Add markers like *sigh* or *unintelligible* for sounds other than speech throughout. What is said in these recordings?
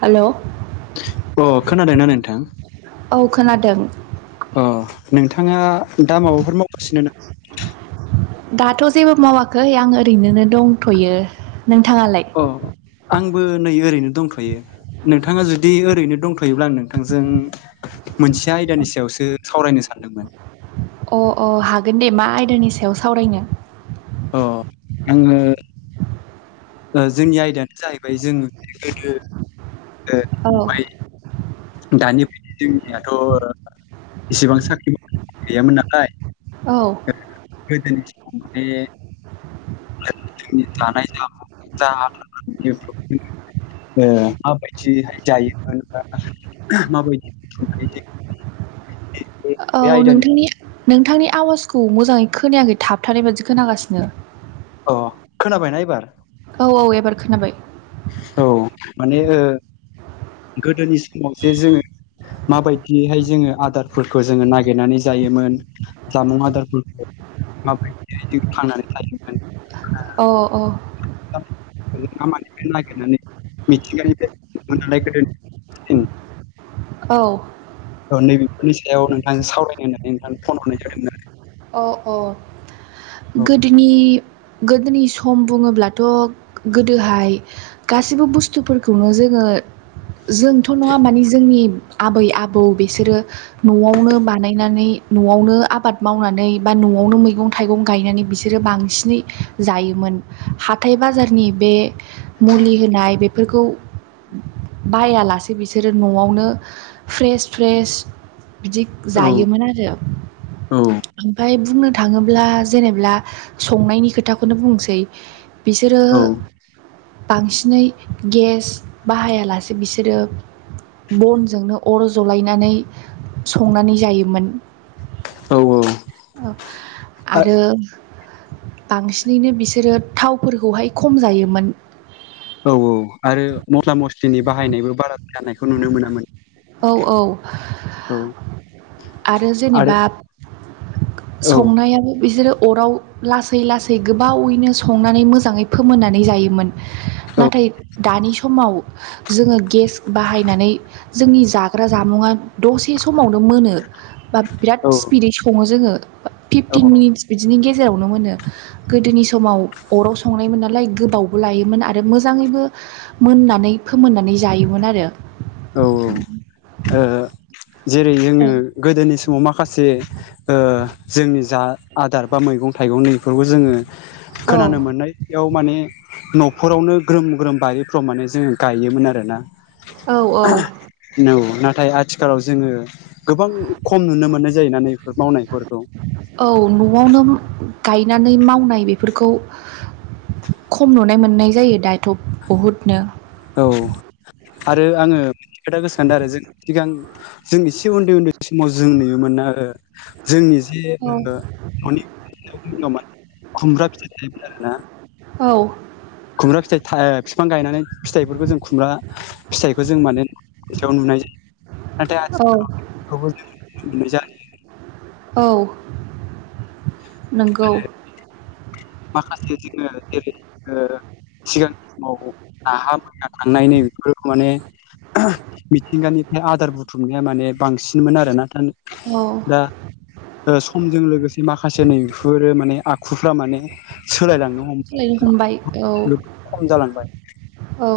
हेल' अ खोनादोंना नोंथां? औ खोनादों। अ नोंथाङा दा माबाफोर मावगासिनो नामा? दाथ' जेबो मावाखै आं ओरैनो दंथ'यो ।नोंथांङालाय? अ आंबो नै ओरैनो दंथ'यो। नोंथाङा जुदि ओरैनो दंथ'योब्ला आं नोंथांजों मोनसे आयदानि सायावसो सावरायनो सानदं सानदोंमोन अ अ हागोन दे मा आयदानि सायाव सावरायनो? अ आङो। जोंनि आयदायानो जाहैबाय जों गोदो ओ औ ओमफ्राय दानि जोंनियाथ' इसेबां साख्रि बाख्रि गैयामोन नालाय औ। गोदोनि समाव माने दानाय *inaudible* *unintelligible* ओ माबायदिहाय जायोमोन बा माबायदियो संनाय जायोमोन *inaudible* *unintelligible* औ नोंथांनि नोंथांनि आवाजखौ मोजाङै खोनायाखै थाबथानाय बादि खोनागासिनो। अ खोनाबायना एबार? औ औ एबार खोनाबाय। औ माने गोदोनि समाव जे जोङो। माबायदियहाय जोङो आदारफोरखौ जोङो नागिरनानै जायोमोन जामुं आदारफोरखौ माबोरैहाय जों थांनानै थायोमोन अ औ मा मानिफ्राय नागिरनानै मिथिंगानिफ्राय मोनाय गोदोनि उ। औ। औ नैबेफोरनि सायाव नोंथांजों सावरायनो होननानै नोंथांनो फन हरनाय जादोंमोन आरो। अ अ आरो गोदोनि - गोदोनि सम बुङोब्लाथ' गोदोहाय गासैबो बुस्थुफोरखौनो जोङो जोंथ' नङा माने जोंनि। आबै आबौ बिसोरो न'आवनो बानायनानै न'आवनो आबाद मावनानै नै बा न'आवनो मैगं-थाइगं गायनानै बिसोरो बांसिनै जायोमोन हाथाय बाजार नि बे मुलि होनाय बेफोरखौ बायालासे बिसोरो न'आवनो फ्रेस फ्रेस बिदि जायोमोन आरो। औ ओमाय बुंनो थाङोब्ला जेनेबा संनायनि खोथाखौनो बुंसै बिसोरो औ बांसिनै गेस बाहायालासे बिसोरो। बनजोंनो अर जलायनानै संनानै जायोमोन। औ औ। ओ आरो बांसिनैनो बिसोरो थावफोरखौहाय खम जायोमोन। औ औ आरो मस्ला मस्लिनि बाहायनायबो बारा जानायखौ नुनो मोना। औ औ। औ आरो जेनेबा औ संनायाव। बिसोरो अराव लासै लासै गोबावैनो संनानै मोजाङै फोमोननानै जायोमोन। औ नाथाय दानि समाव जोङो गेस बाहायनानै। जोंनि जाग्रा जामुं दसे समावनो मोनो। बा बिराद औ स्पिदै सङो जोङो औ फिफटिन मिनिटस बिदिनो गेस। जेरावनो मोनो गोदोनि समाव अराव संनायमोन नालाय गोबावबो लायोमोन आरो मोजाङैबो मोननानै फोमोननानै जायोमोन आरो। औ औ ओ। जेरै जोङो गोदोनि समाव माखासे ओ जोंनि जा आदार बा मैगं गं थाइगंनि बेफोरखौ जोङो औ खोनानो मोननायाव माने न'फोरावनो ग्रोम ग्रोम बायो। प्रमाने जोङो गायोमोन आरोना। औ औ औ नाथाय आथिखालाव जोङो गोबां खम नुनो मोननाय जायोन ना नैफोर मावनायफोरखौ। औ न'आवनो गायनानै मावनाय बेफोरखौ। खम नुनाय मोननाय जायो दाथ' बहुदनो। औ। आरो आङो खोथा गोसोखांदों आरो जों सिगां जों एसे उन्दै उन्दै समाव जों नुयोमोन। ना ओ जोंनि दि औ जोङो खुमब्रा फिथाइ थायोमोन आरोना। औ खुमब्रा फिथाइ था बिफां गायनानै फिथाइफोरखौ जों खुमब्रा फिथाइ खो जों माने बेयाव नुनाय जायो नाथाय औ आथिखालखौबो जों नुनाय जायो। औ नोंगौ। माखासे जोङो जेरै ओ सिगांनि समाव नाहाम मैहाम थांनायनि बेफोर माने मिथिंगानिफ्राय आदार बुथ बुथुमनाया माने बांसिनमोन आरो ना। औ ओ समजों लोगोसे माखासे नैबफोरो माने आखुफ्रा माने खालायनो हमबाय औ खम जालांबाय औ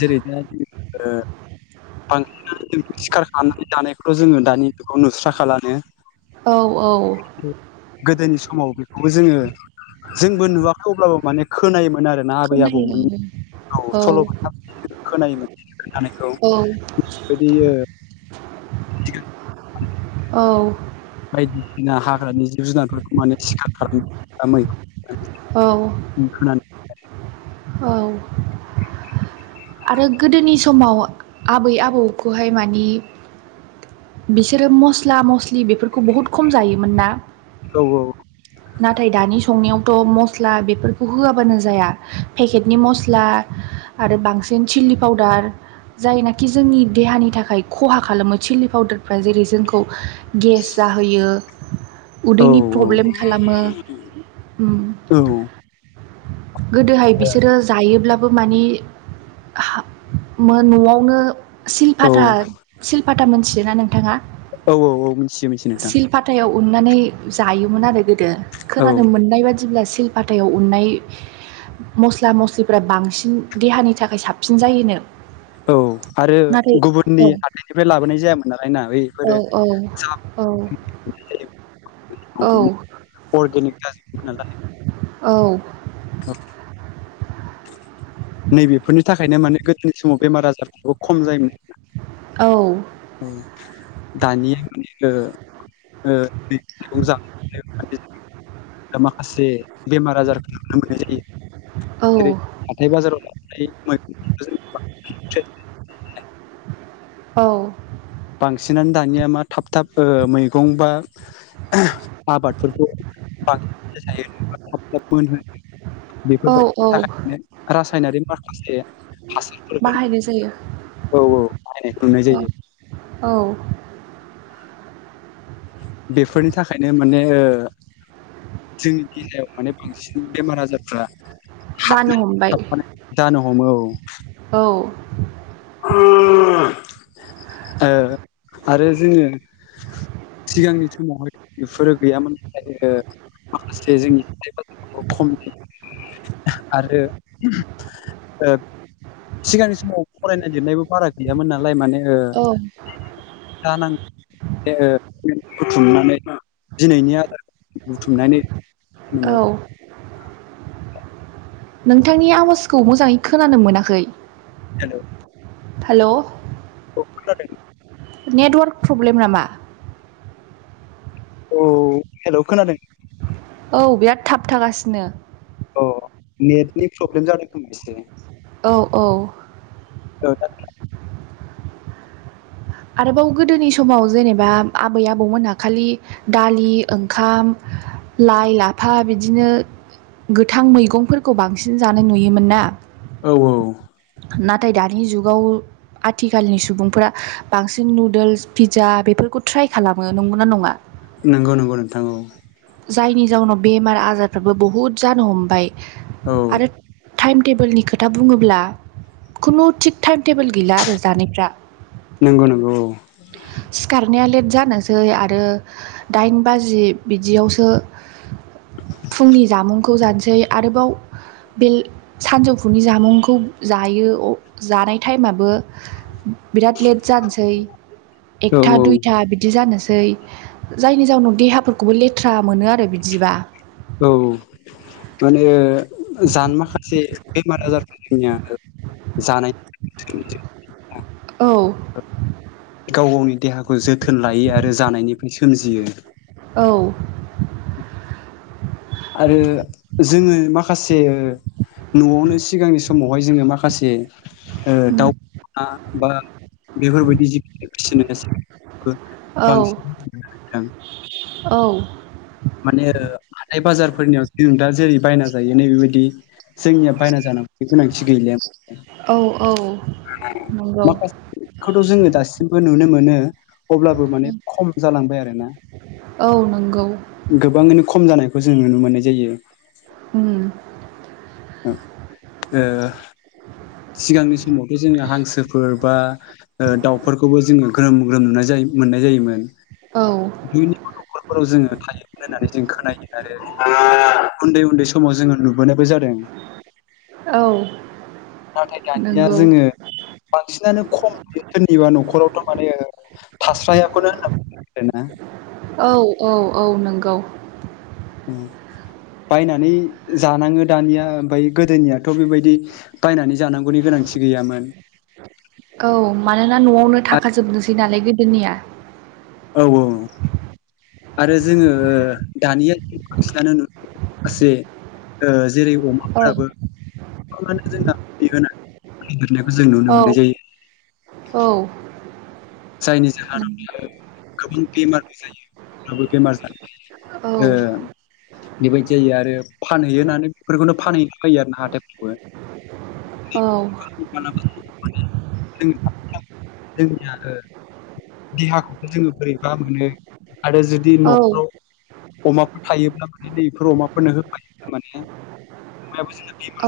जेरै दा ओ बांसिनानो जों सिखार खालामनानै जानायखौ जोङो दानि बेखौ नुस्रा खालानो। औ औ। गोदोनि समाव बेखौबो जोङो जोंबो नुवाखै अब्लाबो माने खोनायोमोन। मोन आरोना आबै खोनायो आबौमोन औ सल'बाथा खोनायोमोन खोनानायखौ औ बे बिदि ओ *unintelligible* औ बायदिसिना हाग्रानि जिब जुनारफोरखौ माने सिखार खालाम मैगं *unintelligible* औ आरो गोदोनि समाव आबै आबौखौहाय मानि बिसोरो मस्ला मस्लि बेफोरखौ बहुत खम जायोमोन ना औ औ नाथाय दानि संनायावथ' मस्ला बेफोरखौ होआबानो जाया पेकेटनि मस्ला आरो बांसिन चिलि पाउदार जायनाखि जोंनि देहानि थाखाय खहा खालामो चिललि पाउदारफ्रा जेरै जोंखौ गेस जाहोयो औ उदैनि प्रब्लेम खालामो गोदोहाय बिसोरो जायोब्ला मानि न' आवनो सिलपाता औ माने *unintelligible* मोनथियोना नोंथांङा औ - औ - औ मिथियो मिथि नोंथां हुननानै जायोमोन आरो गोदो औ खोनानो मोननाय बायदि जेब्ला सिलपाताव उननाय मस्ला मस्लिफ्रा बांसिन देहानि थाखाय साबसिन जायोनो औ आरो नाथाय गुबुननि औ हाथाइनिफ्राय लाबोनाय जायामोन नालाय ना बैफोरो औ औ औ *unintelligible* औ *unintelligible* नैबेफोरनि थाखायनो माने गोदोनि समाव बेमार आजारफ्राबो खम जायोमोन औ अ दानि *unintelligible* माखासे बेमार आजारखौ नुनो मोननाय जायो औ जेरै हाथाय बाजाराव *unintelligible* औ बांसिनानो दानिया मा थाब थाब मैगं बा आबादफोरखौ *unintelligible* औ बेफोरबायदिनि औ थाखायनो रासायनारि माखासे हासारफोर औ बाहायनाय जायो - औ बाहायनायखौ नुनाय जायो औ । औ बेफोरनि थाखायनो माने जोंनि देहायाव माने बांसिन बेमार आजारफ्रा जानो हमबाय *unintelligible* जानो हमो औ औ आरो जोंङो सिगांनि समावहाय बेफोरो गैयामोन माखासे जोंनि खम आरो सिगांनि समाव फरायनाय लिरनायबो बारा गैयामोन नालाय माने औ जानांगौ बुथुमनानै दिनैनि नालाय औ नोंथांनि आवाजखौ मोजांङै खोनानो मोनाखै हेलौ हेल' औ खोनादों। नेटवार्क प्रब्लेम नामा? औ हेल' खोनादों? औ बिराद थाब थागासिनो। अ नेटनि प्रब्लेम जादों खोमा एसे। औ औ औ आरोबाव गोदोनि समाव जेनेबा आबै आबौमोनहा खालि दा लि ओंखाम लाइ लाफा बिदिनो गोथां मैगंफोरखौ बांसिन जानाय नुयोमोन ना। औ औ नाथाय दानि जुगाव आथिखालनि सुबुंफोरा बांसिन नुदोल्स पिज्जा बेफोरखौ ट्राय खालामो नंगौ ना नङा? नंगौ नंगौ नोंथां औ। जायनि जाउनाव बेमार आजारफ्राबो बहुद जानो हमबाय औ आरो टाइम टेबोलनि खोथा बुङोब्ला खुनु थिग टाइम टेबोल गैला आरो जानायफ्रा नंगौ नंगौ औ। नाया लेट जानोसै आरो दाइन बाजि बिदियावसो फुंनि जामुंखौ जानोसै आरोबाव बे सानजौफुनि जामुंखौ जायो जानाय टाइमाबो बिराद लेट जानोसै औ एकथा दुइथा बिदि जानोसै जायनि जाउनाव देहाफोरखौबो लेथ्रा मोनो आरो बिदिबा औ माने जानो माखासे बेमार आजारफोर जोंनिया जानाय *inaudible* औ गाव गावनि देहाखौ जोथोन लायो आरो जानायनिफ्राय सोमजियो औ आरो जोङो माखासे न'आवनो सिगांनि समावहाय जोङो माखासे ओ उम, दाउ हा बा बेफोरबायदि *unintelligible* बो औ बांसिन *unintelligible* नोंथां औ माने ओ थाइ बाजारफोरनियाव जों दा जेरै बायना जायो नै बेबायदि जोंनिया बायना जानांगौनि गोनांथि गैलेया औ औ नंगौ। खौथ' जोङो दासिमबो नुनो मोनो अब्लाबो माने खम जालांबाय आरोना। औ नंगौ गोबाङैनो खम जानायखौ जों नुनो मोननाय जायो। उम, ओ सिगांनि समावथ' जोङो हांसोफोर बा ओ दाउफोरखौबो जोङो ग्रोम ग्रोम नुनाय जायो मोननाय जायोमोन। औ *unintelligible* न'खरफोराव जोङो थायोमोन होननानै जों खोनायो आरो *unintelligible* उन्दै उन्दै समाव जोङो नुबोनायबो जादों। *inaudible* औ नाथाय दानिया नंगौ जोङो बां सिनानो खम नुयो सोरनिबा न'खरावथ' माने थास्रायाखौनो होनना आरोना। औ औ औ नंगौ। औ बायनानै जानाङो दानिया ओमफ्राय गोदोनियाथ' बेबायदि बायनानै जानांगौनि गोनां थि गैयामोन। औ मानोना न'आवनो थाखाजोबनोसै नालाय गोदोनिया। औ औ आरो जोङो दानिया बांसिनानो नु माखासे ओ *unintelligible* जेरै औ अमाफ्राबो गोबाङानो जोंना *unintelligible* मुलि होनानै जों नुनो औ मोननाय जायो औ जायनि जाहोनाव बियो गोबां बेमार जा आवबो बेमार जानो औ ओ *inaudible* बेबायदि जायो आरो फानहैयो होननानै बेफोरखौनो फानहैनो फैयो आरोना हाथायफोरावबो *inaudible* औ *unintelligible* जोंनिया देहाखौबो जोङो बोरैबा मोनो आरो जुदि न'फ्राव अमाफोर थायोब्ला माने *unintelligible* बेफोर अमाफोरनो होफायोब्ला माने अमायाबो जों *inaudible* औ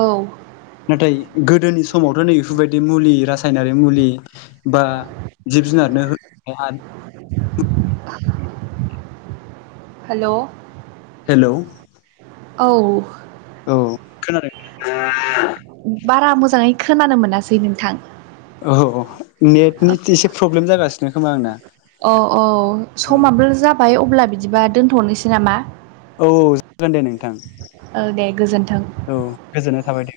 औ नाथाय गोदोनि समावथ' नै बेफोरबायदि मुलि रासायनारि मुलि बा दि जुनारनो *unintelligible* हेल' हेल' औ औ खोनादों? *inaudible* बारा मोजाङै खोनानो मोनासै नोंथां। औ औ नेटनि एसे प्रब्लेम जागासिनो खोमा आंना। औ औ औ समाबो जाबाय अब्ला बिदिबा दोनथ'नोसै नामा? औ जागोन दे नोंथां औ दे गोजोन्थों। औ गोजोननाय थाबाय दे।